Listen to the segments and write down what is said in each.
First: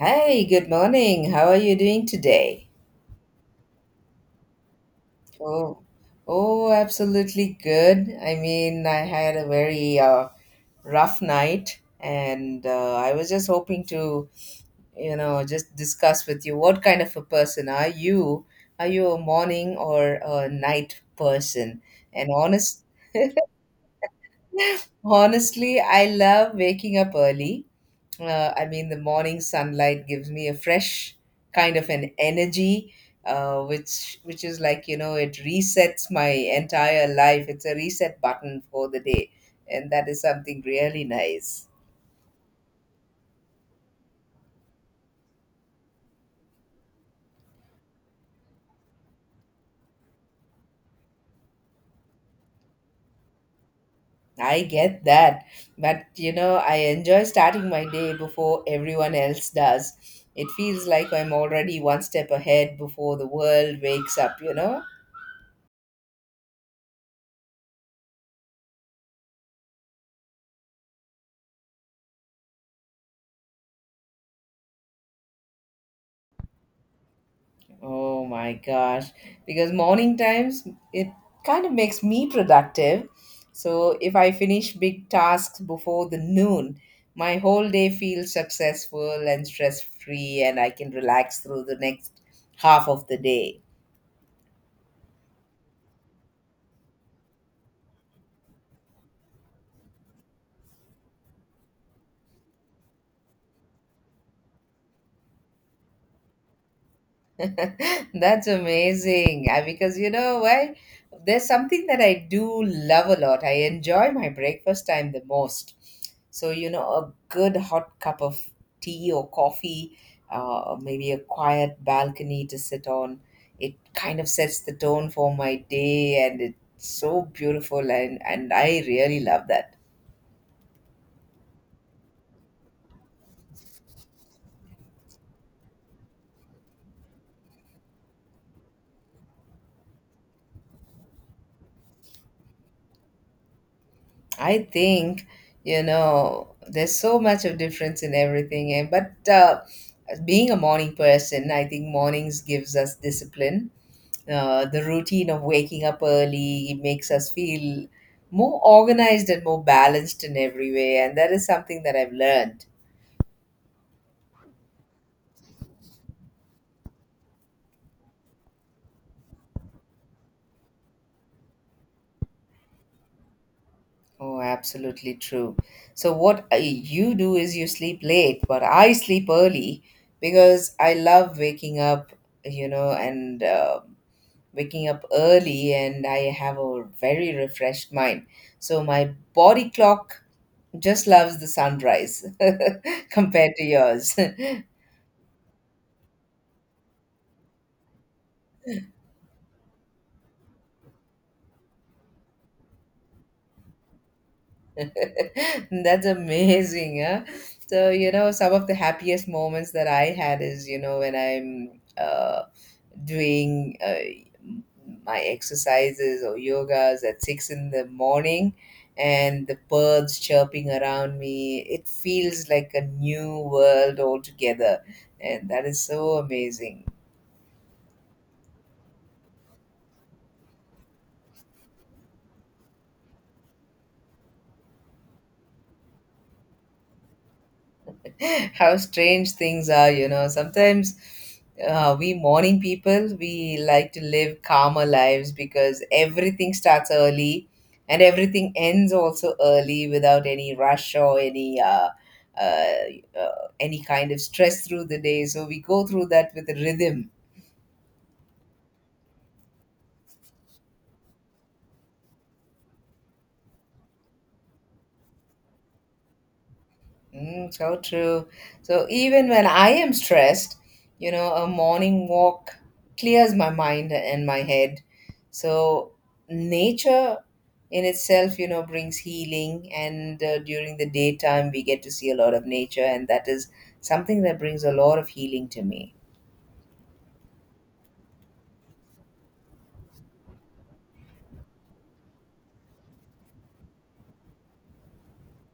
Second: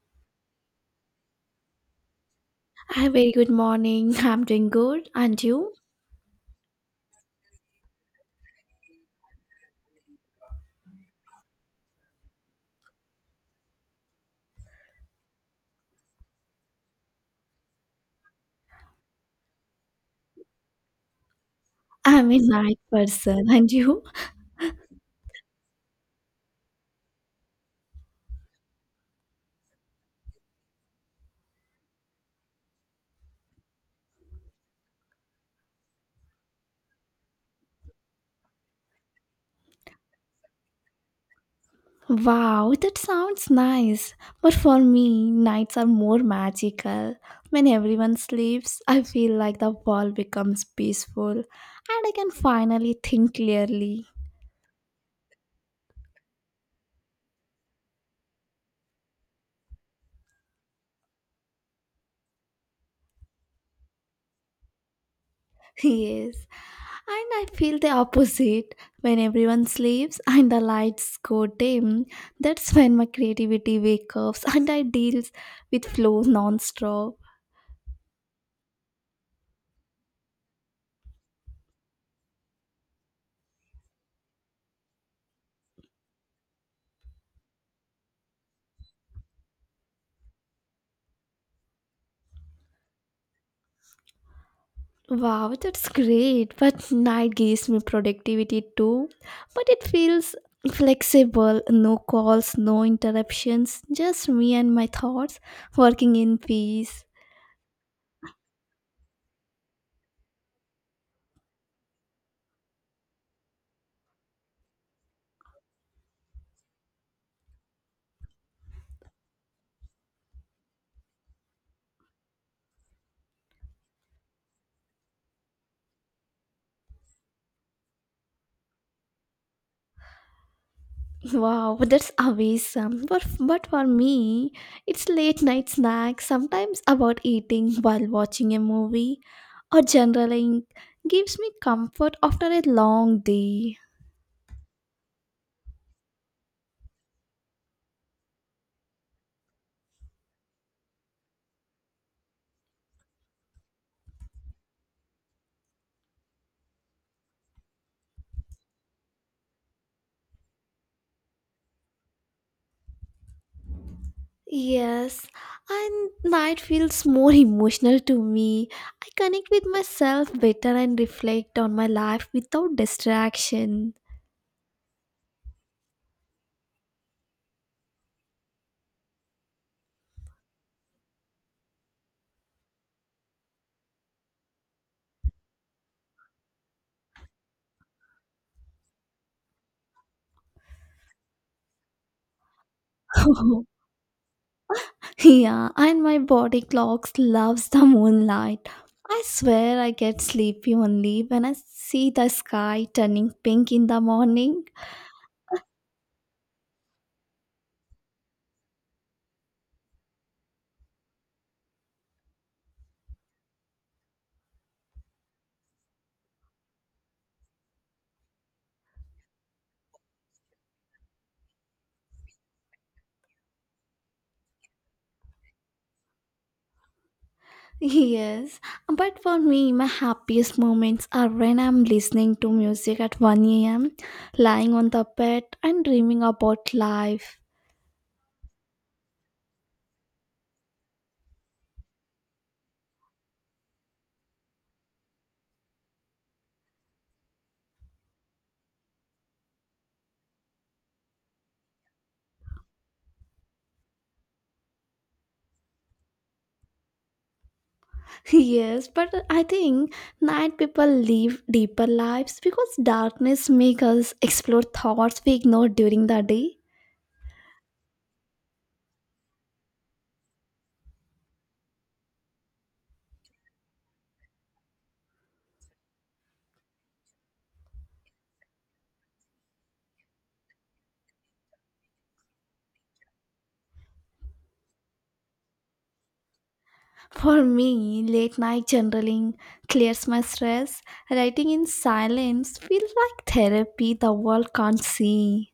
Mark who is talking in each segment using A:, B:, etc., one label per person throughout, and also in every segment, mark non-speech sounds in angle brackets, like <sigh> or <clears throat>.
A: Hi, good morning. How are you doing today?
B: Hi, very good morning. I'm doing good. And you?
A: Oh, oh, absolutely good. I mean, I had a very rough night, and I was just hoping to, just discuss with you what kind of a person are you? Are you a morning or a night person? And
B: I'm a night
A: honest,
B: person. <laughs> And you?
A: <laughs> honestly, I love waking up early. I mean, the morning sunlight gives me a fresh kind of an energy, which is like it resets my entire life. It's a reset button for the day, and that is something really nice.
B: Wow, that sounds nice. But for me, nights are more magical. When everyone sleeps, I feel like the world becomes peaceful and I can finally think clearly.
A: I get that, but I enjoy starting my day before everyone else does. It feels like I'm already one step ahead before the world wakes up. You know.
B: <laughs> Yes. And I feel the opposite. When everyone sleeps and the lights go dim, that's when my creativity wakes up and I deals with flow non-stop.
A: Oh my gosh. Because morning times, it kind of makes me productive. So if I finish big tasks before the noon, my whole day feels successful and stress free, and I can relax through the next half of the day.
B: Wow, that's great. But night gives me productivity too. But it feels flexible, no calls, no interruptions, just me and my thoughts working in peace.
A: That's amazing. Because you know why? There's something that I do love a lot. I enjoy my breakfast time the most. So, a good hot cup of tea or coffee, maybe a quiet balcony to sit on, it kind of sets the tone for my day, and it's so beautiful, and I really love that.
B: Wow, that's awesome. But for me, it's late night snacks, sometimes about eating while watching a movie or journaling gives me comfort after a long day.
A: I think, there's so much of difference in everything. And but being a morning person, I think mornings gives us discipline. The routine of waking up early makes us feel more organized and more balanced in every way. And that is something that I've learned.
B: Yes, and night feels more emotional to me. I connect with myself better and reflect on my life without distraction.
A: Oh, absolutely true. So what you do is you sleep late, but I sleep early because I love waking up, and waking up early, and I have a very refreshed mind. So my body clock just loves the sunrise <laughs> compared to
B: <laughs>
A: yours. <laughs>
B: Yeah, and my body clocks loves the moonlight. I swear I get sleepy only when I see the sky turning pink in the morning. <laughs>
A: That's amazing, huh? So, some of the happiest moments that I had is, when I'm doing my exercises or yogas at 6 in the morning, and the birds chirping around me, it feels like a new world altogether, and that is so amazing.
B: Yes, but for me, my happiest moments are when I'm listening to music at 1 a.m., lying on the bed, and dreaming about life.
A: <laughs> How strange things are, you know. Sometimes we morning people, we like to live calmer lives because everything starts early and everything ends also early without any rush or uh, uh, any kind of stress through the day, so we go through that with a rhythm.
B: Yes, but I think night people live deeper lives because darkness makes us explore thoughts we ignore during the day.
A: So true. So even when I am stressed, a morning walk clears my mind and my head. So nature in itself, brings healing. And during the daytime, we get to see a lot of nature, and that is something that brings a lot of healing to me.
B: For me, late night journaling clears my stress. Writing in silence feels like therapy the world can't see.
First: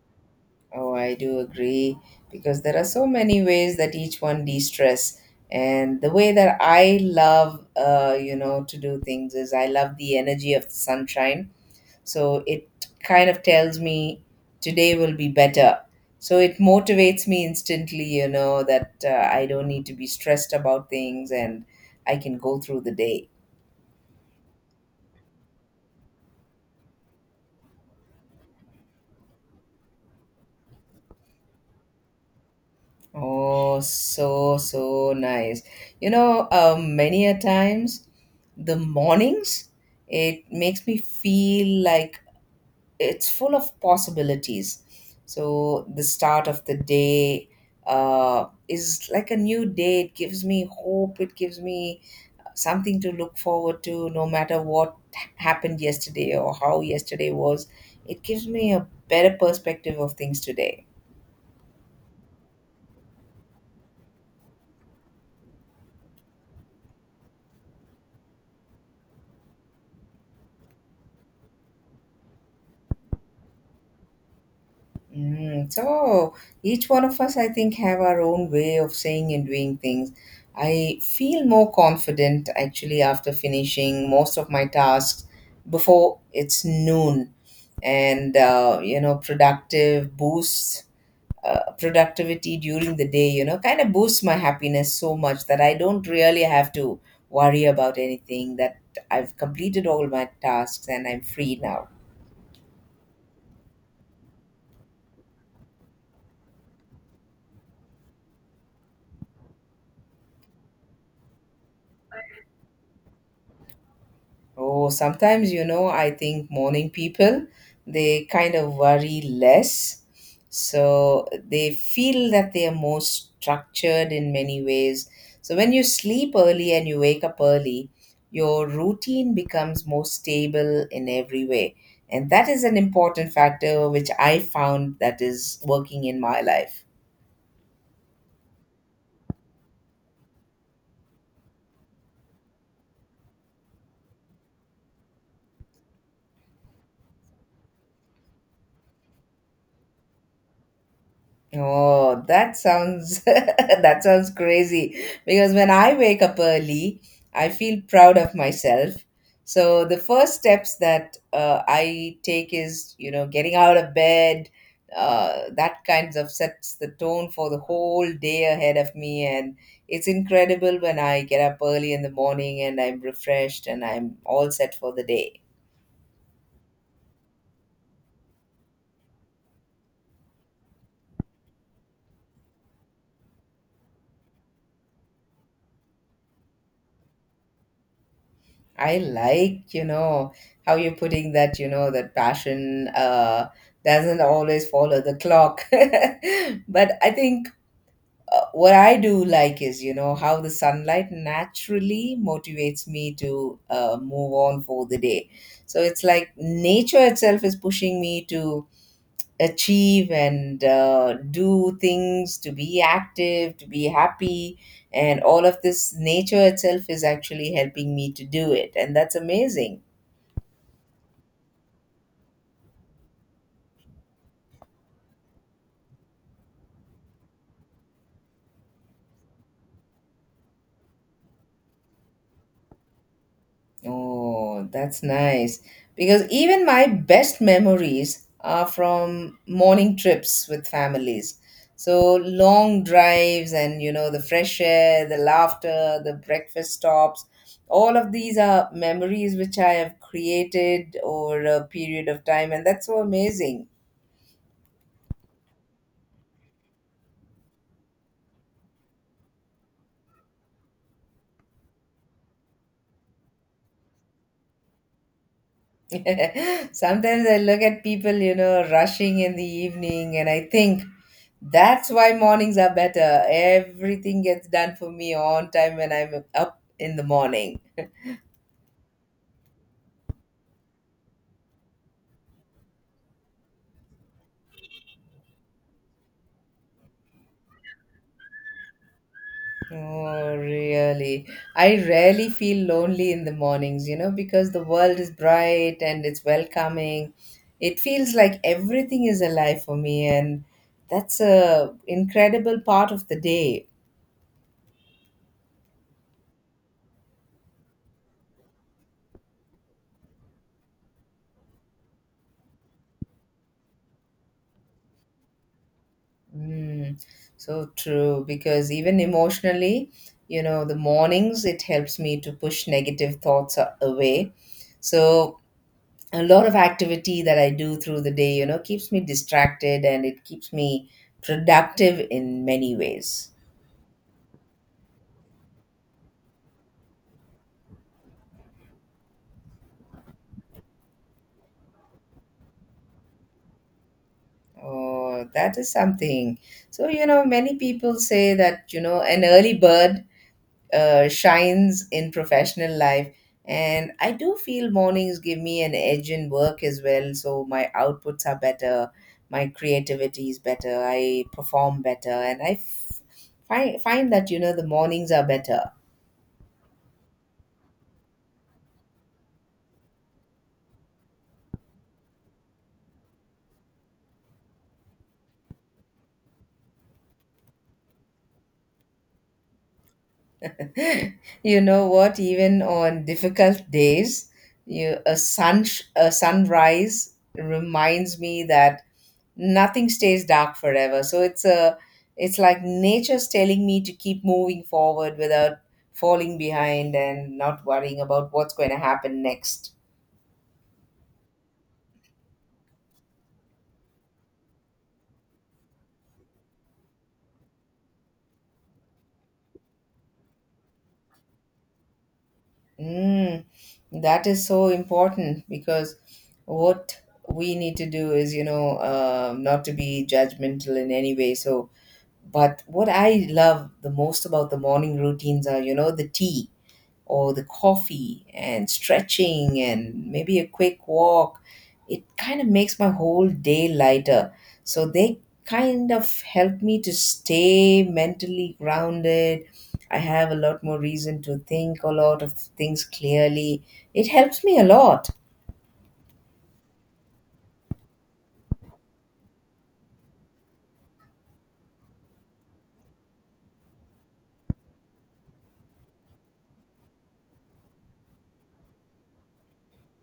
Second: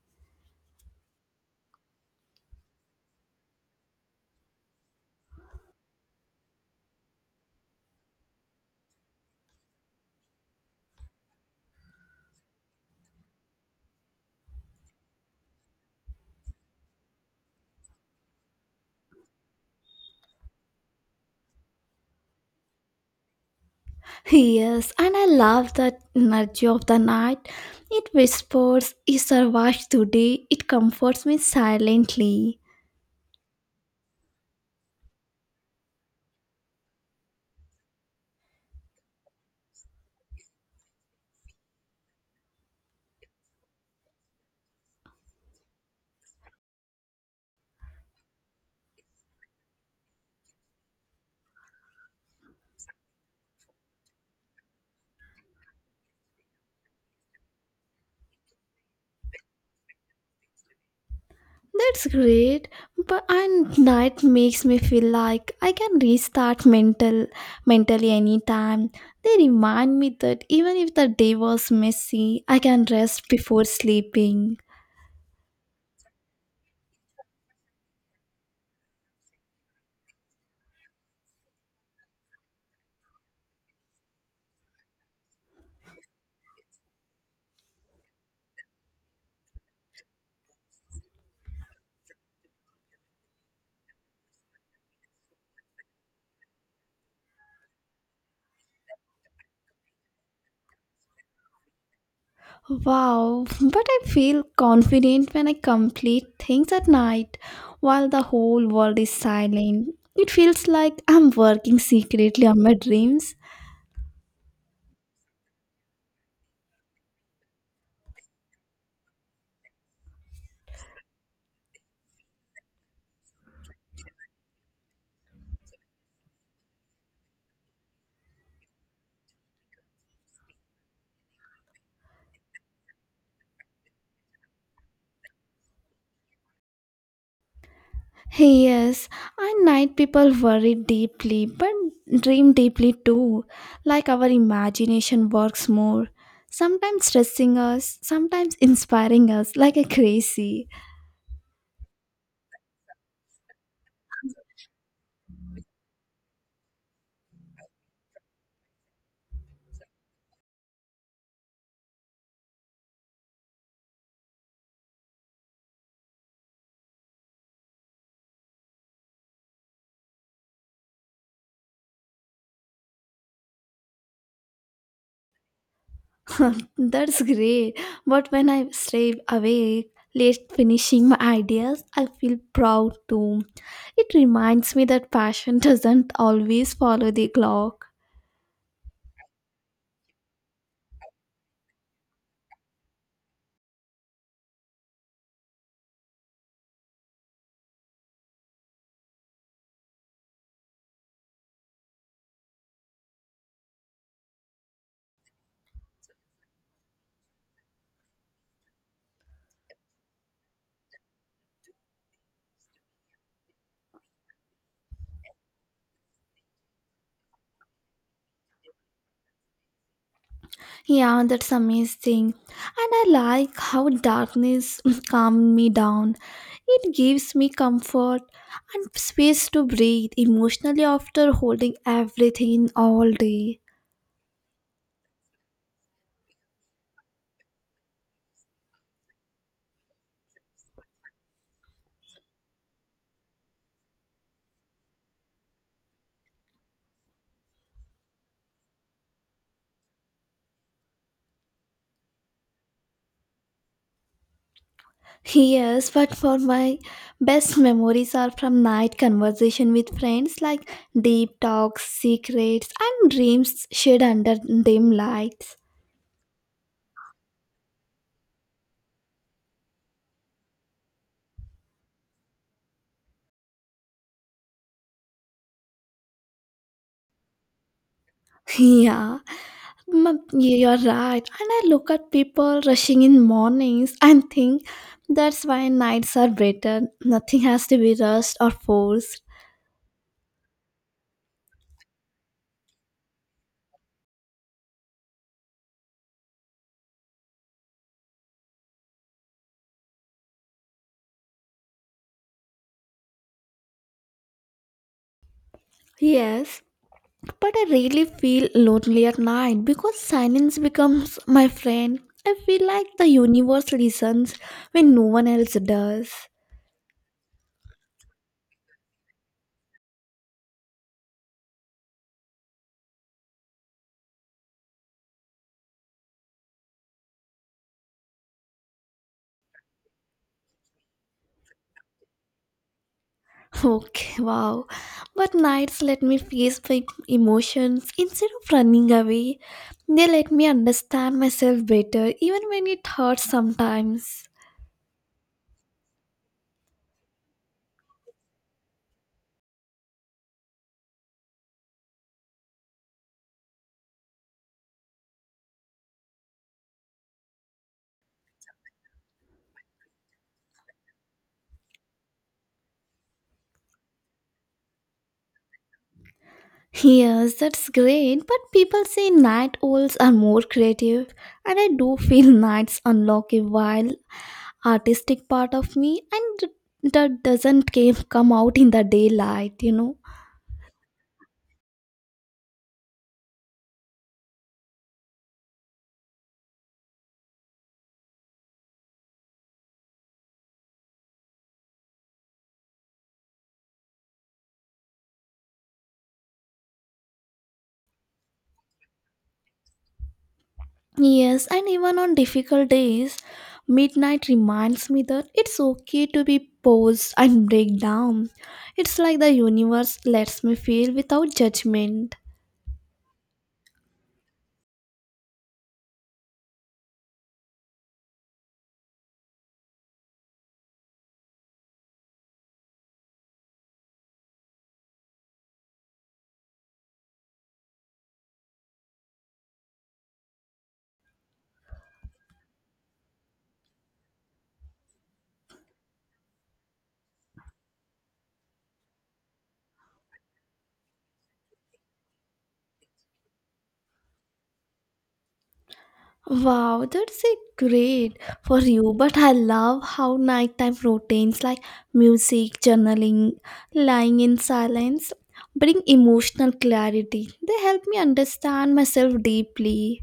A: Oh, I do agree because there are so many ways that each one de-stress. And the way that I love, to do things is I love the energy of the sunshine. So it kind of tells me today will be better. So it motivates me instantly, that I don't need to be stressed about things, and I can go through the day.
B: Yes, and I love the energy of the night. It whispers, "You survived today." It comforts me silently.
A: Oh, so, so nice. Many a times the mornings, it makes me feel like it's full of possibilities. So the start of the day is like a new day. It gives me hope. It gives me something to look forward to, no matter what happened yesterday or how yesterday was. It gives me a better perspective of things today.
B: That's great, but and that makes me feel like I can restart mentally anytime. They remind me that even if the day was messy, I can rest before sleeping.
A: So each one of us, I think, have our own way of saying and doing things. I feel more confident actually after finishing most of my tasks before it's noon, and you know, productive boosts productivity during the day, kind of boosts my happiness so much that I don't really have to worry about anything, that I've completed all my tasks and I'm free now.
B: Wow, but I feel confident when I complete things at night while the whole world is silent. It feels like I'm working secretly on my dreams.
A: Oh, sometimes, I think morning people, they kind of worry less. So they feel that they are more structured in many ways. So when you sleep early and you wake up early, your routine becomes more stable in every way. And that is an important factor which I found that is working in my life.
B: Yes, and night people worry deeply but dream deeply too. Like our imagination works more, sometimes stressing us, sometimes inspiring us like a crazy.
A: Oh, that sounds <laughs> that sounds crazy. Because when I wake up early, I feel proud of myself. So the first steps that I take is, getting out of bed. That kinds of sets the tone for the whole day ahead of me, and it's incredible when I get up early in the morning and I'm refreshed and I'm all set for the day.
B: <laughs> That's great. But when I stay awake, late finishing my ideas, I feel proud too. It reminds me that passion <laughs> doesn't always follow the clock.
A: I like, how you're putting that, that passion doesn't always follow the clock. <laughs> But I think what I do like is, how the sunlight naturally motivates me to move on for the day. So it's like nature itself is pushing me to achieve and do things, to be active, to be happy. And all of this nature itself is actually helping me to do it. And that's amazing.
B: Yeah, that's amazing. And I like how darkness <clears throat> <laughs> calmed me down. It gives me comfort and space to breathe emotionally after holding everything in all day.
A: Oh, that's nice. Because even my best memories are from morning trips with families. So long drives and, the fresh air, the laughter, the breakfast stops, all of these are memories which I have created over a period of time, and that's so amazing.
B: Yes, but for my best memories are from night conversation with friends like deep talks, secrets and dreams shared under dim lights.
A: <laughs> Sometimes I look at people, rushing in the evening, and I think that's why mornings are better. Everything gets done for me on time when I'm up in the morning.
B: <laughs> Yeah, you're right. And I look at people rushing in mornings and think that's why nights are better. Nothing has to be rushed or forced.
A: Oh, really? I rarely feel lonely in the mornings, because the world is bright and it's welcoming. It feels like everything is alive for me, and that's a incredible part of the day.
B: Yes, but I really feel lonely at night because silence becomes my friend. I feel like the universe listens when no one else does.
A: Mm, so true, because even emotionally, the mornings, it helps me to push negative thoughts away. So, a lot of activity that I do through the day, keeps me distracted and it keeps me productive in many ways.
B: Okay, wow. But nights let me face my emotions instead of running away. They let me understand myself better, even when it hurts sometimes.
A: Oh, that is something. So, many people say that, an early bird shines in professional life. And I do feel mornings give me an edge in work as well. So my outputs are better, my creativity is better, I perform better, and I find that the mornings are better.
B: Yes, that's great, but people say night owls are more creative, and I do feel nights unlock a wild, artistic part of me, and that doesn't come out in the daylight.
A: <laughs> You know what? Even on difficult days, you a sun a sunrise reminds me that nothing stays dark forever, so it's like nature's telling me to keep moving forward without falling behind and not worrying about what's going to happen next.
B: Yes, and even on difficult days, midnight reminds me that it's okay to be paused and break down. It's like the universe lets me feel without judgment.
A: mm, that is so important because what we need to do is not to be judgmental in any way, but what I love the most about the morning routines are the tea or the coffee and stretching and maybe a quick walk, it kind of makes my whole day lighter. So they kind of help me to stay mentally grounded. I have a lot more reason to think a lot of things clearly. It helps me a lot.
B: Wow, that's a great for you, but I love how nighttime routines like music, journaling, lying in silence bring emotional clarity. They help me understand myself deeply.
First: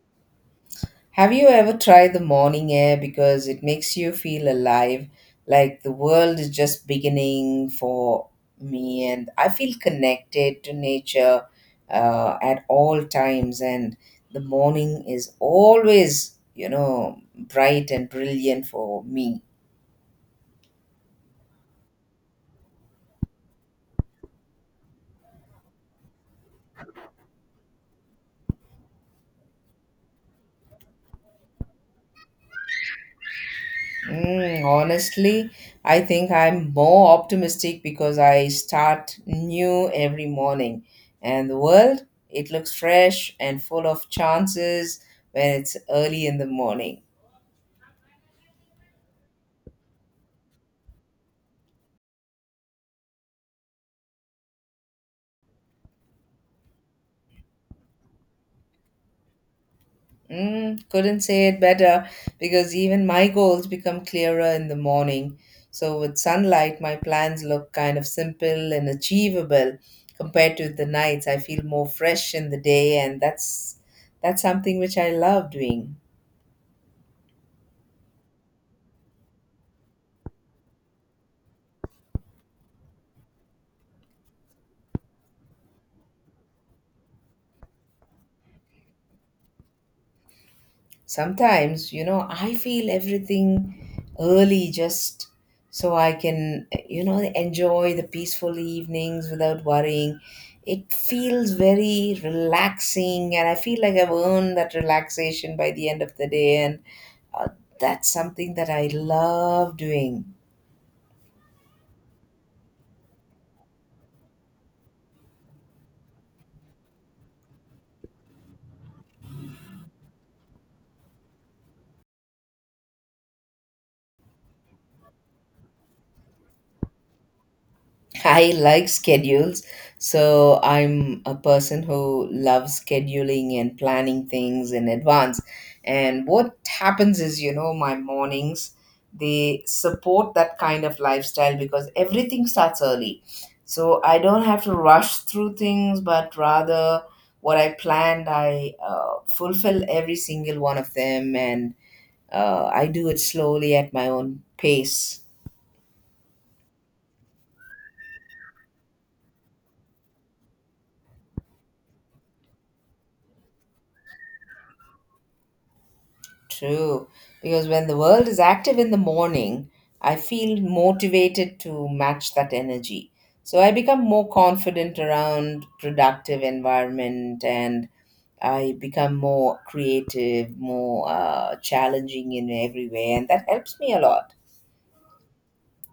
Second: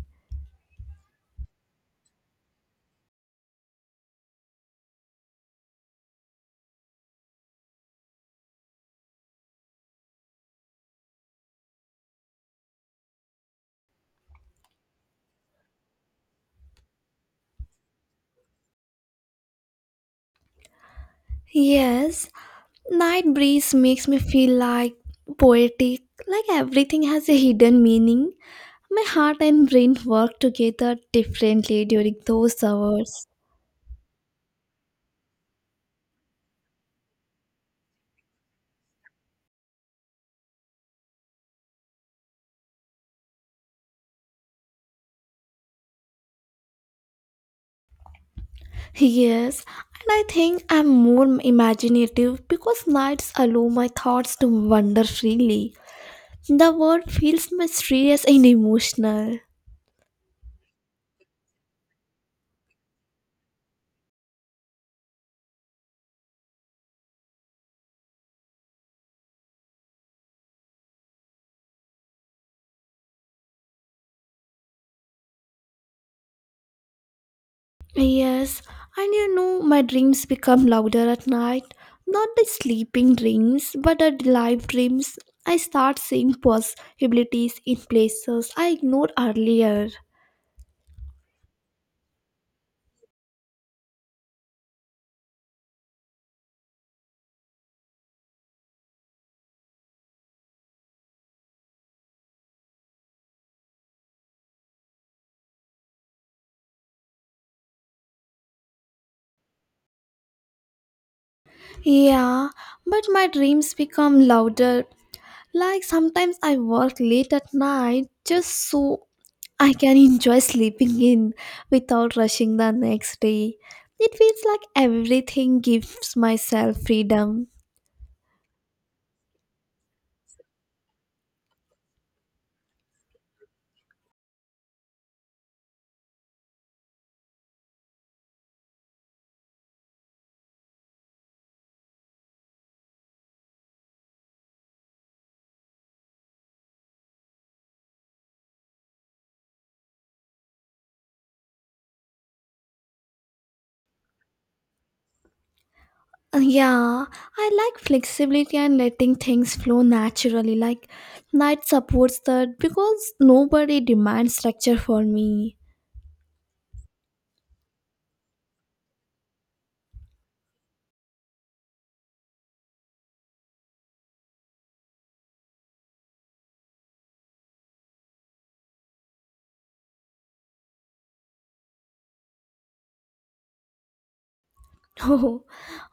A: Have you ever tried the morning air because it makes you feel alive, like the world is just beginning for me, and I feel connected to nature at all times. And the morning is always, bright and brilliant for me.
B: Yes, night breeze makes me feel like poetic, like everything has a hidden meaning. My heart and brain work together differently during those hours.
A: Honestly, I think I'm more optimistic because I start new every morning. And the world, it looks fresh and full of chances when it's early in the morning.
B: Yes, and I think I'm more imaginative because nights allow my thoughts to wander freely. The world feels mysterious and emotional.
A: Couldn't say it better because even my goals become clearer in the morning. So, with sunlight, my plans look kind of simple and achievable compared to the nights. I feel more fresh in the day, and that's something which I love doing.
B: Yes, and my dreams become louder at night. Not the sleeping dreams, but the live dreams. I start seeing possibilities in places I ignored earlier.
A: Sometimes I feel everything early, just so I can enjoy the peaceful evenings without worrying. It feels very relaxing, and I feel like I've earned that relaxation by the end of the day, and uh, that's something that I love doing.
B: Yeah, but my dreams become louder. Like sometimes I work late at night just so I can enjoy sleeping in without rushing the next day. It feels like everything gives myself freedom.
A: I like schedules. So I'm a person who loves scheduling and planning things in advance. And what happens is, my mornings, they support that kind of lifestyle because everything starts early. So I don't have to rush through things, but rather what I planned, I fulfill every single one of them, and I do it slowly at my own pace.
B: Yeah, I like flexibility and letting things flow naturally. Like, night supports that because nobody demands structure for me.
A: True, because when the world is active in the morning, I feel motivated to match that energy. So I become more confident around productive environment and I become more creative, more challenging in every way, and that helps me a lot.
B: <laughs> Oh,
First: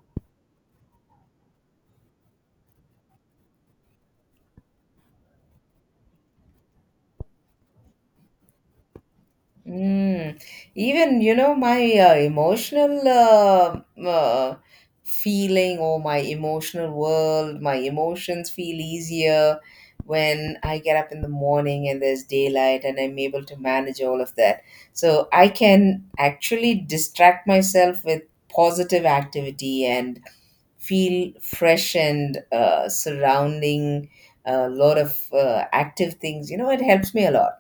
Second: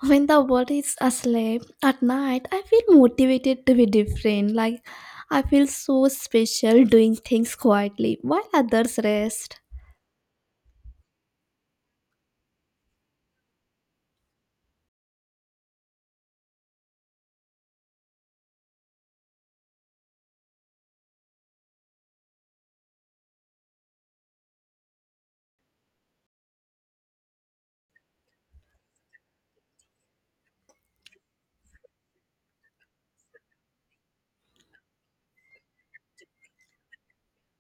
B: when the world is asleep at night, I feel motivated to be different. Like, I feel so special doing things quietly while others rest.
A: Mm. Even, my emotional feeling or my emotional world, my emotions feel easier when I get up in the morning and there's daylight and I'm able to manage all of that. So I can actually distract myself with positive activity and feel fresh and surrounding a lot of active things. It helps me a lot.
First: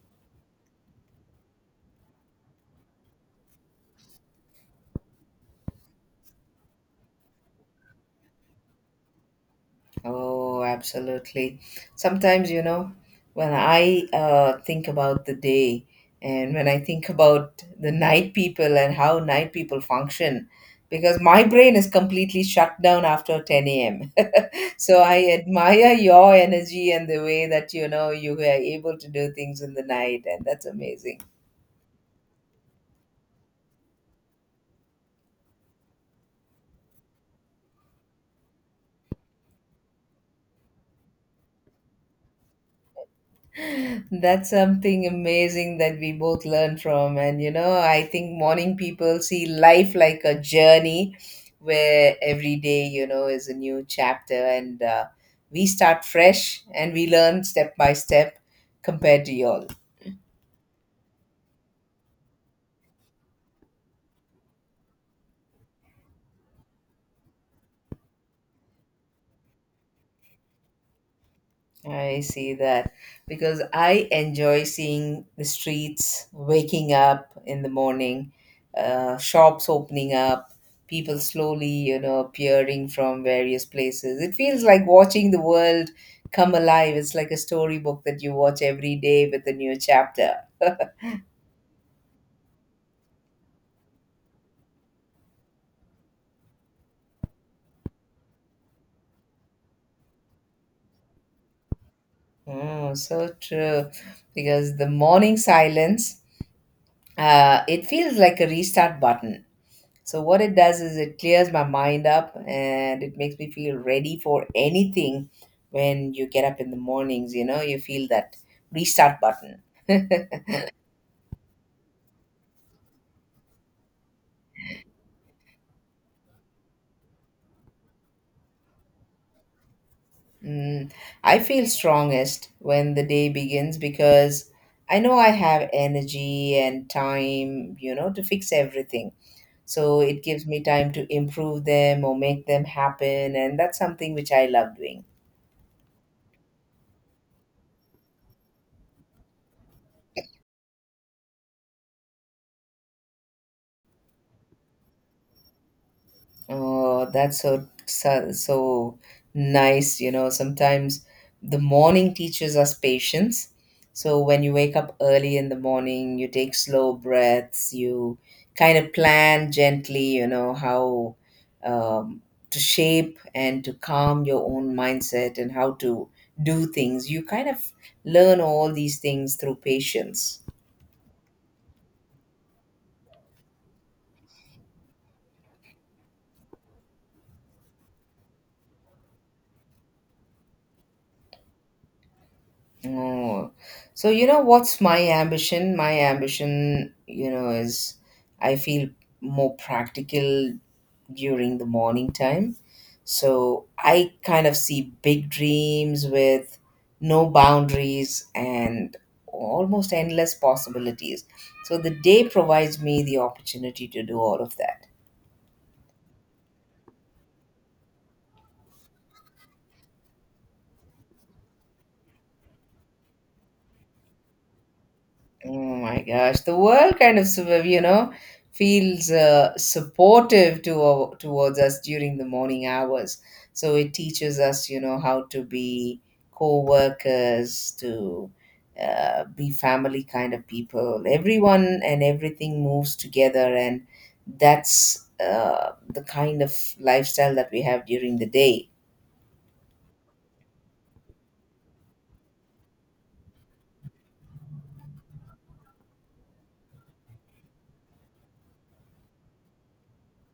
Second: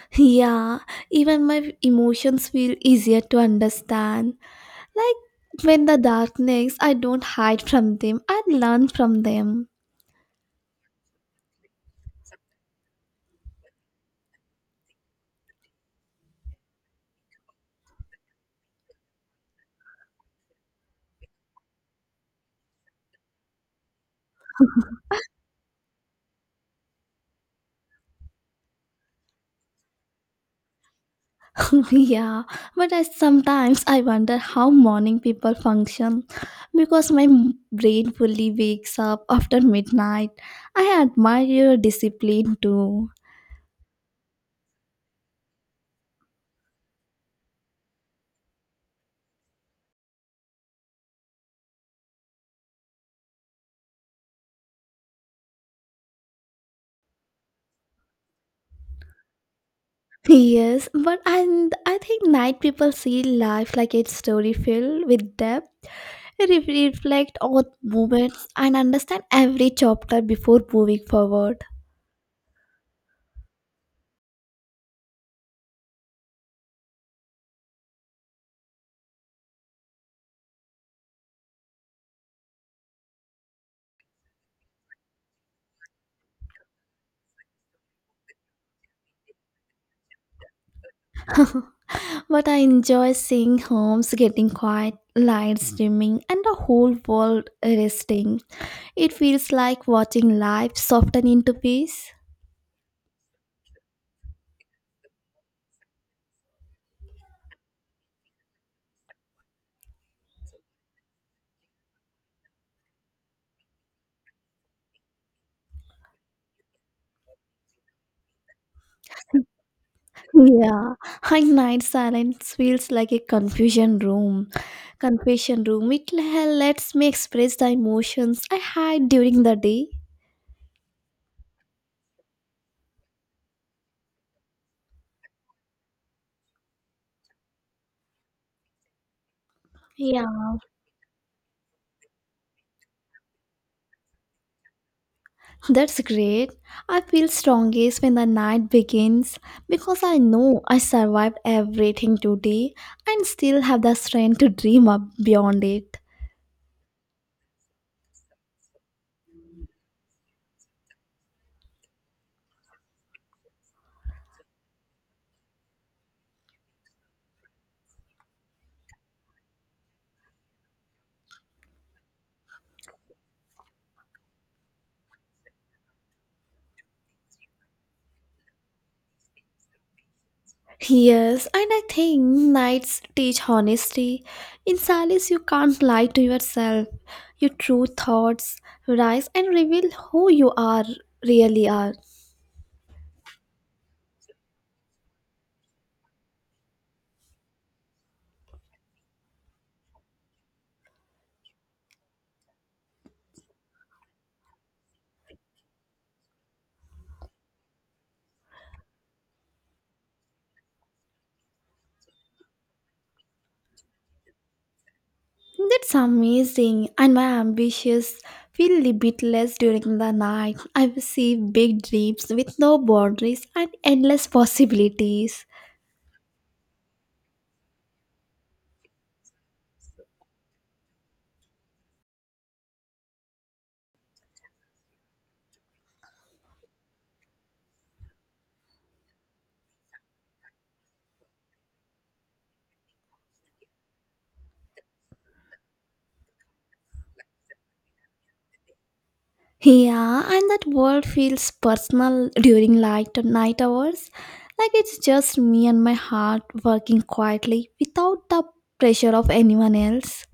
B: <laughs> Yeah, even my emotions feel easier to understand. Like, when the darkness, I don't hide from them, I learn from them.
A: Oh, absolutely. Sometimes, you know, when I think about the day and when I think about the night people and how night people function, because my brain is completely shut down after 10 a.m. <laughs> So I admire your energy and the way that, you know, you were able to do things in the night, and that's amazing.
B: <laughs> Yeah, but I sometimes I wonder how morning people function because my brain fully wakes up after midnight. I admire your discipline too.
A: That's something amazing that we both learn from. And you know, I think morning people see life like a journey where every day, you know, is a new chapter and we start fresh and we learn step by step compared to y'all.
B: <laughs> Yes, but and I think night people see life like a story filled with depth. Reflect on moments and understand every chapter before moving forward.
A: I see that because I enjoy seeing the streets waking up in the morning, shops opening up, people slowly, you know, appearing from various places. It feels like watching the world come alive. It's like a storybook that you watch every day with a new chapter. <laughs>
B: But I enjoy seeing homes getting quiet, lights dimming, and the whole world resting. It feels like watching life soften into peace.
A: Oh, so true. Because the morning silence, it feels like a restart button. So what it does is it clears my mind up and it makes me feel ready for anything when you get up in the mornings, you know, you feel that restart button.
B: Yeah, <laughs> at night silence feels like a confusion room. Confession room. It lets me express the emotions I had during the day.
A: Mm, I feel strongest when the day begins because I know I have energy and time, you know, to fix everything. So it
B: Yeah,
A: gives me time to improve them or make them happen, and that's something which I love doing.
B: that's great. I feel strongest when the night begins because I know I survived everything today and still have the strength to dream up beyond it.
A: Oh, that's so, so, so nice. You know, sometimes the morning teaches us patience. So when you wake up early in the morning, you take slow breaths, you kind of plan gently, you know, how um, to shape and to calm your own mindset and how to do things. You kind of learn all these things through patience.
B: Yes, and I think nights teach honesty. In silence, you can't lie to yourself. Your true thoughts rise and reveal who you are really are.
A: Oh, so you know what's my ambition? My ambition, you know, is I feel more practical during the morning time. So I kind of see big dreams with no boundaries and almost endless possibilities. So the day provides me the opportunity to do all of that.
B: That's amazing, and my ambitions feel limitless during the night. I will see big dreams with no boundaries and endless possibilities.
A: Oh my gosh, the world kind of sort of, you know, feels supportive to towards us during the morning hours. So it teaches us, you know, how to be co-workers, to be family kind of people. Everyone and everything moves together, and that's the kind of lifestyle that we have during the day.
B: Yeah, and that world feels personal during light night hours. Like it's just me and my heart working quietly without the pressure of anyone else.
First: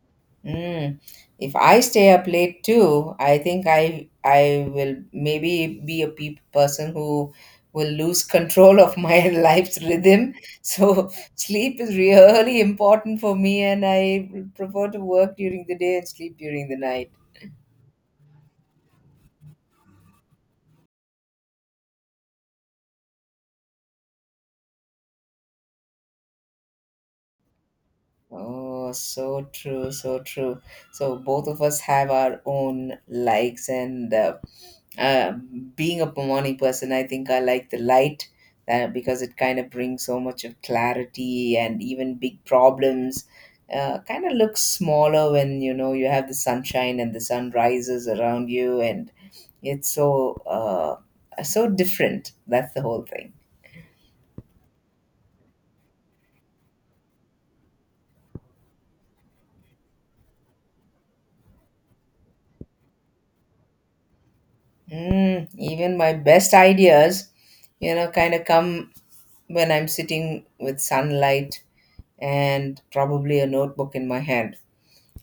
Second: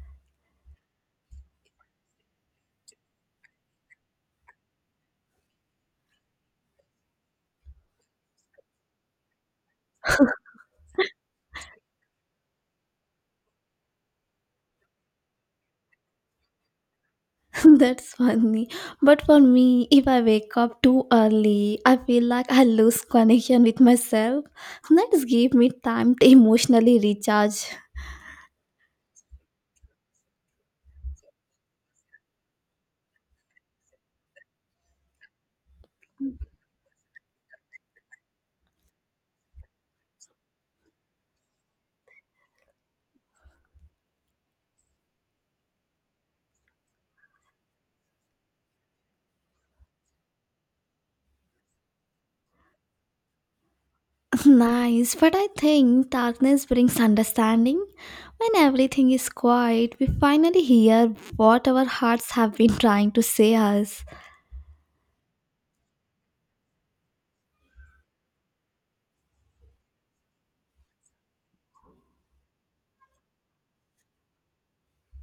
A: Mm. If I stay up late too, I think I will maybe be a pe person who will lose <laughs> control of my <laughs> life's rhythm. So sleep is really important for me, and I prefer to work during the day and sleep during the night.
B: <laughs> That's funny. But for me, if I wake up too early, I feel like I lose connection with myself. That's give me time to emotionally recharge.
A: Oh, so true, so true. So both of us have our own likes, and uh, being a morning person, I think I like the light because it kind of brings so much of clarity and even big problems. Kind of look smaller when you know you have the sunshine and the sun rises around you, and it's so so different. That's the whole thing.
B: <laughs> Nice, but I think darkness brings understanding. When everything is quiet, we finally hear what our hearts have been trying to say us.
A: Mm, even my best ideas, you know, kind of come when I'm sitting with sunlight and probably a notebook in my hand.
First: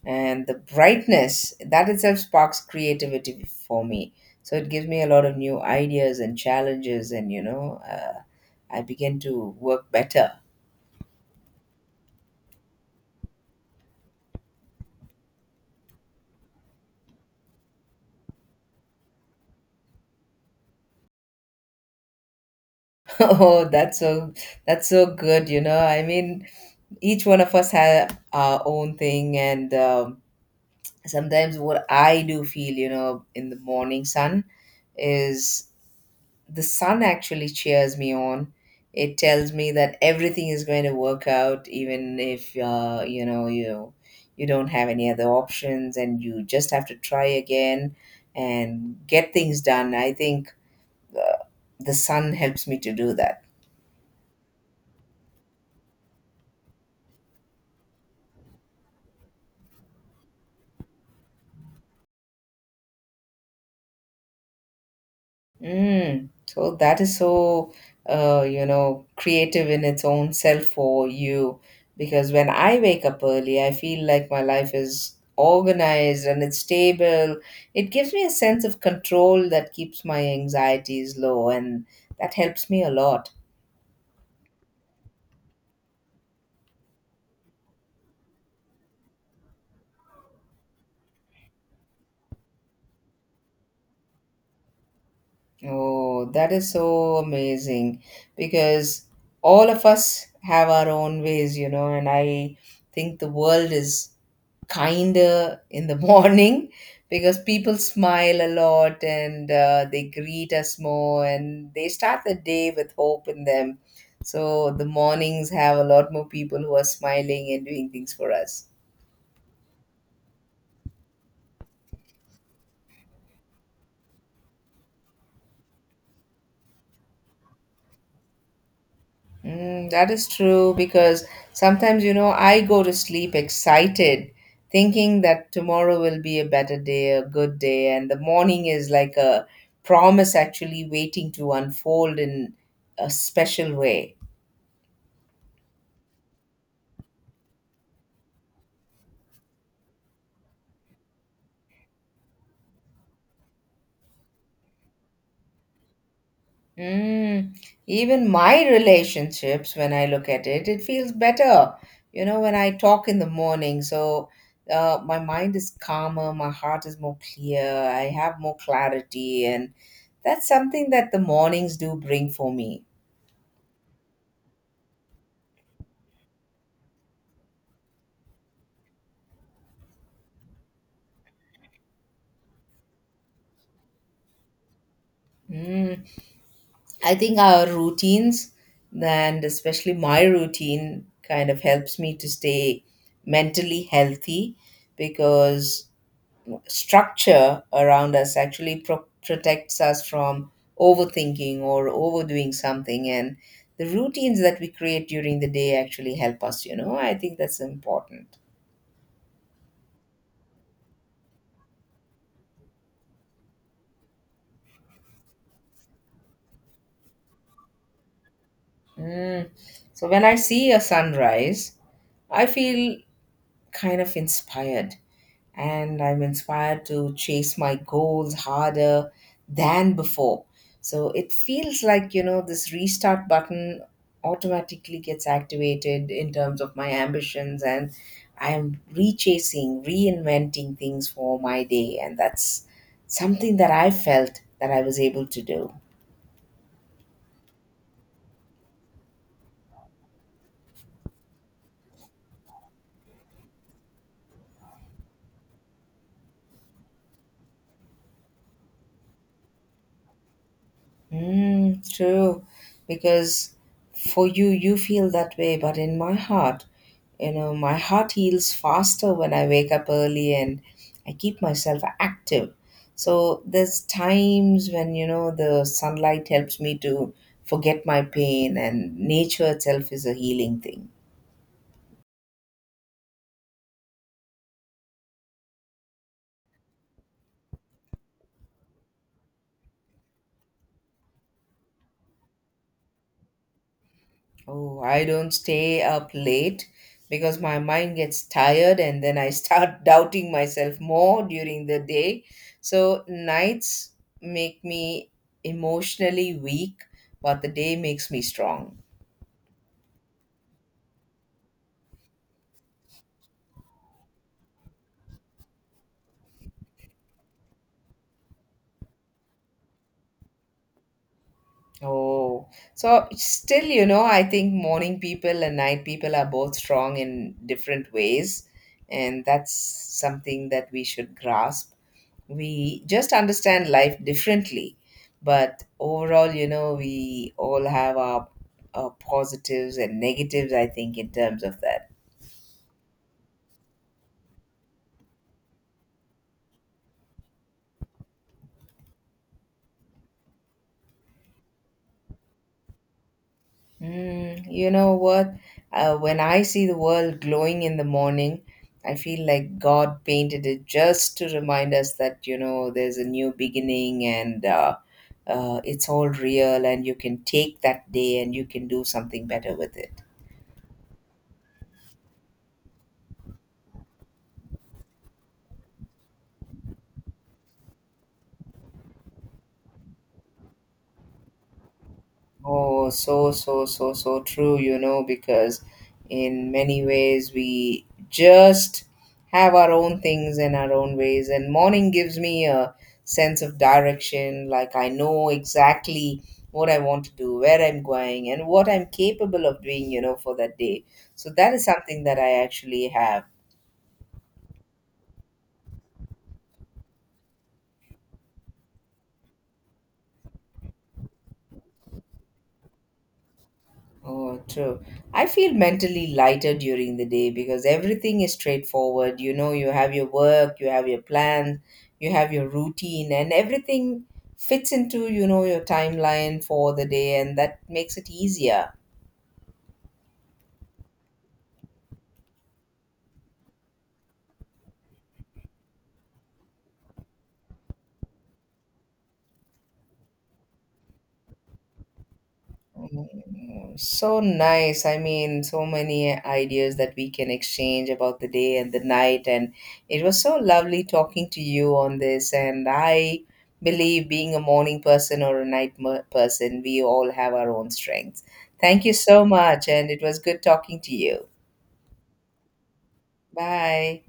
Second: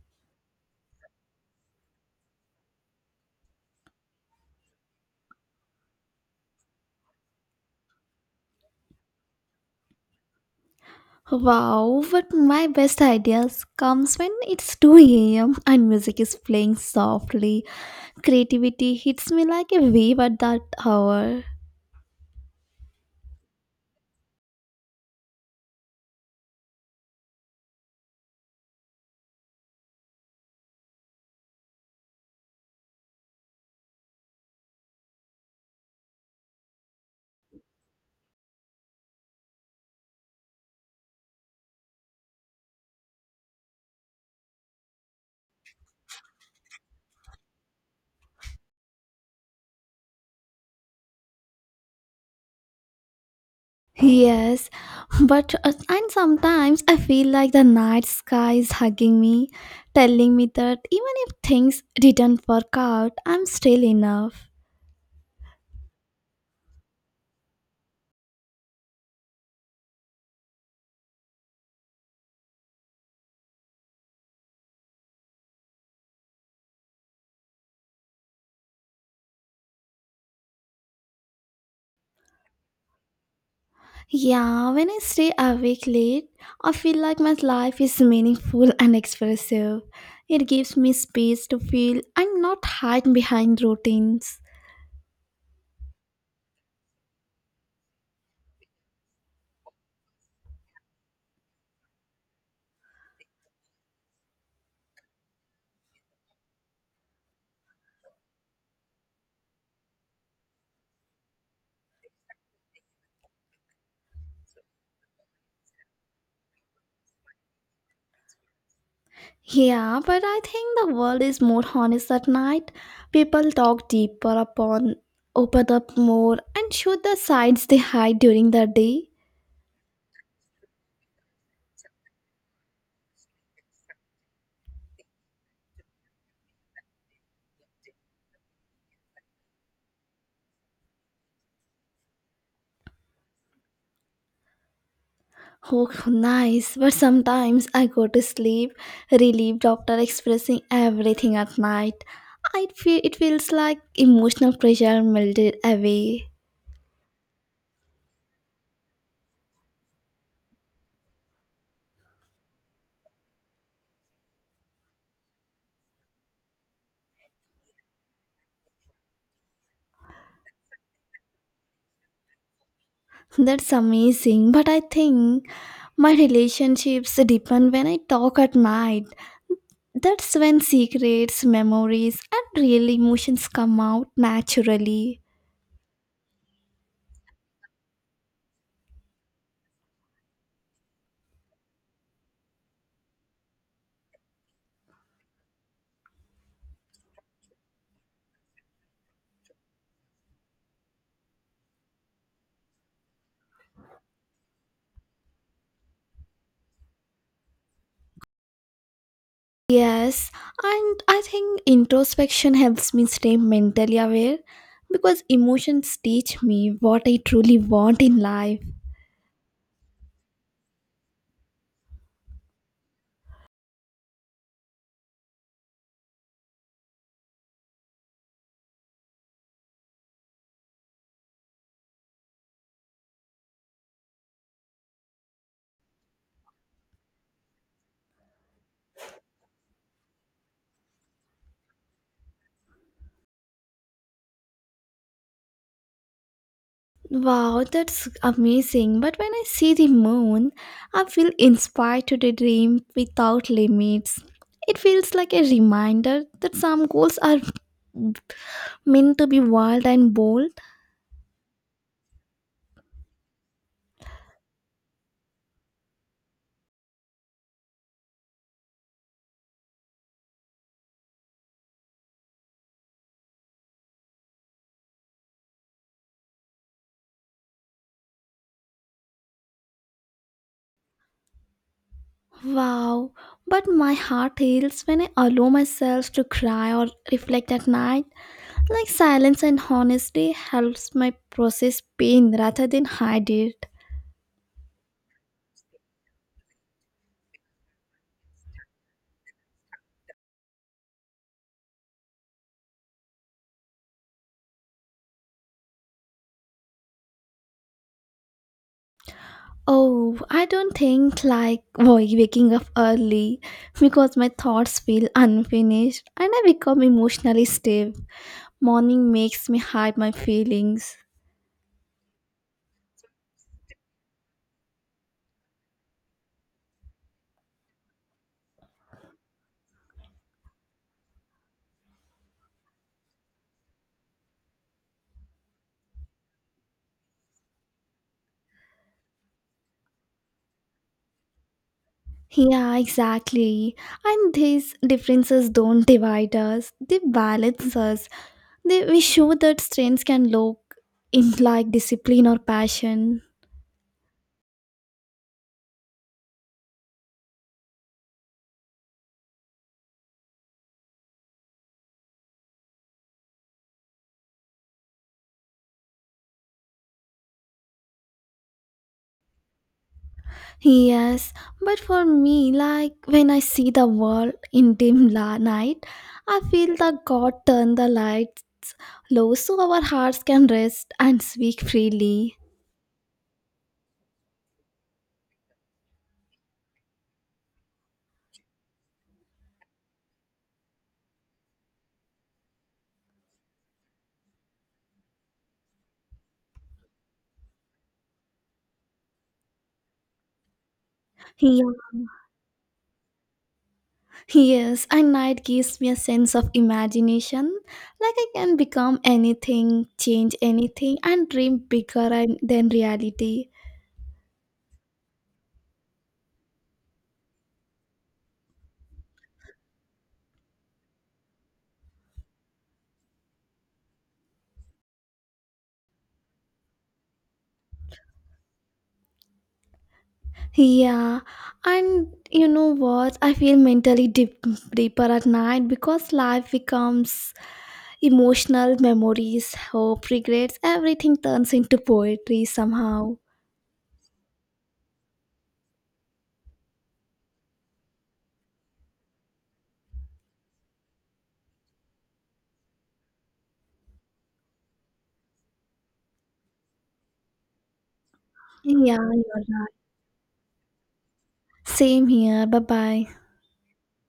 A: And the brightness, that itself sparks creativity for me. So it gives me a lot of new ideas and challenges, and you know, I begin to work better.
B: Wow, but my best ideas comes when it's 2 a.m. and music is playing softly. Creativity hits me like a wave at that hour.
A: <laughs> Oh, that's so, that's so good. You know, I mean, each one of us have our own thing, and sometimes what I do feel, you know, in the morning sun is the sun actually cheers me on. It tells me that everything is going to work out, even if you know, you don't have any other options, and you just have to try again and get things done. I think the sun helps me to do that.
B: Yes, but and sometimes I feel like the night sky is hugging me, telling me that even if things didn't work out, I'm still enough.
A: Mm, so that is so, you know, creative in its own self for you. Because when I wake up early, I feel like my life is organized and it's stable. It gives me a sense of control that keeps my anxieties low, and that helps me a lot.
B: Yeah, when I stay awake late, I feel like my life is meaningful and expressive. It gives me space to feel and not hide behind routines.
A: Oh, that is so amazing because all of us have our own ways, you know, and I think the world is kinder in the <laughs> morning because people smile a lot and they greet us more and they start the day with hope in them. So the mornings have a lot more people who are smiling and doing things for us.
B: Yeah, but I think the world is more honest at night. People talk deeper upon, open up more, and show the sides they hide during the day.
A: Mm, that is true because sometimes, you know, I go to sleep excited, thinking that tomorrow will be a better day, a good day, and the morning is like a promise actually waiting to unfold in a special way.
B: Oh, nice. But sometimes I go to sleep relieved after expressing everything at night. I feel it feels like emotional pressure melted away.
A: Mm, even my relationships, when I look at it, it feels better, you know, when I talk in the morning. So my mind is calmer, my heart is more clear, I have more clarity, and that's something that the mornings do bring for me.
B: That's amazing. But I think my relationships deepen when I talk at night. That's when secrets, memories, and real emotions come out naturally.
A: Mm, I think our routines, and especially my routine, kind of helps me to stay mentally healthy because structure around us actually protects us from overthinking or overdoing something, and the routines that we create during the day actually help us. You know, I think that's important.
B: Yes, and I think introspection helps me stay mentally aware because emotions teach me what I truly want in life.
A: Mm. So when I see a sunrise, I feel kind of inspired, and I'm inspired to chase my goals harder than before. So it feels like, you know, this restart button automatically gets activated in terms of my ambitions, and I am rechasing, reinventing things for my day. And that's something that I felt that I was able to do.
B: Wow, that's amazing. But when I see the moon, I feel inspired to dream without limits. It feels like a reminder that some goals are meant to be wild and bold.
A: Mm, true, because for you, you feel that way, but in my heart, you know, my heart heals faster when I wake up early and I keep myself active. So there's times when, you know, the sunlight helps me to forget my pain, and nature itself is a healing thing.
B: Wow, but my heart heals when I allow myself to cry or reflect at night. Like silence and honesty helps my process pain rather than hide it.
A: Oh, I don't stay up late because my mind gets tired and then I start <laughs> doubting myself more during the day. So nights make me emotionally weak, but the day makes me strong.
B: Oh, I don't think like why waking up early because my thoughts feel unfinished and I become emotionally stiff. Morning makes me hide my feelings.
A: Oh, so still, you know, I think morning people and night people are both strong in different ways, and that's something that we should grasp. We just understand life differently, but overall, you know, we all have our positives and negatives, I think, in terms of that.
B: Yeah, exactly. And these differences don't divide us, they balance us. We show that strengths can look in like discipline or passion.
A: Mm, you know what, when I see the world glowing in the morning, I feel like God painted it just to remind us that, you know, there's a new beginning, and it's all real and you can take that day and you can do something better with it.
B: Yes, but for me, like when I see the world in dim night, I feel that God turned the lights low so our hearts can rest and speak freely.
A: Oh, so, so, so, so true, you know, because in many ways we just have our own things and our own ways. And morning gives me a sense of direction, like I know exactly what I want to do, where I'm going, and what I'm capable of doing, you know, for that day. So that is something that I actually have.
B: Yes, and night gives me a sense of imagination. Like I can become anything, change anything, and dream bigger than reality.
A: Oh, true. I feel mentally lighter during the day because everything is straightforward. You know, you have your work, you have your plans, you have your routine, and everything fits into, you know, your timeline for the day, and that makes it easier.
B: Yeah, and you know what? I feel mentally deeper at night because life becomes emotional memories, hope, regrets, everything turns into poetry somehow.
A: Mm, so nice. I mean, so many ideas that we can exchange about the day and the night. And it was so lovely talking to you on this. And I believe being a morning person or a person, we all have our own strengths. Thank you
B: Yeah,
A: so
B: yeah.
A: much. And it was good talking to you.
B: Same here. Bye bye.
A: Bye.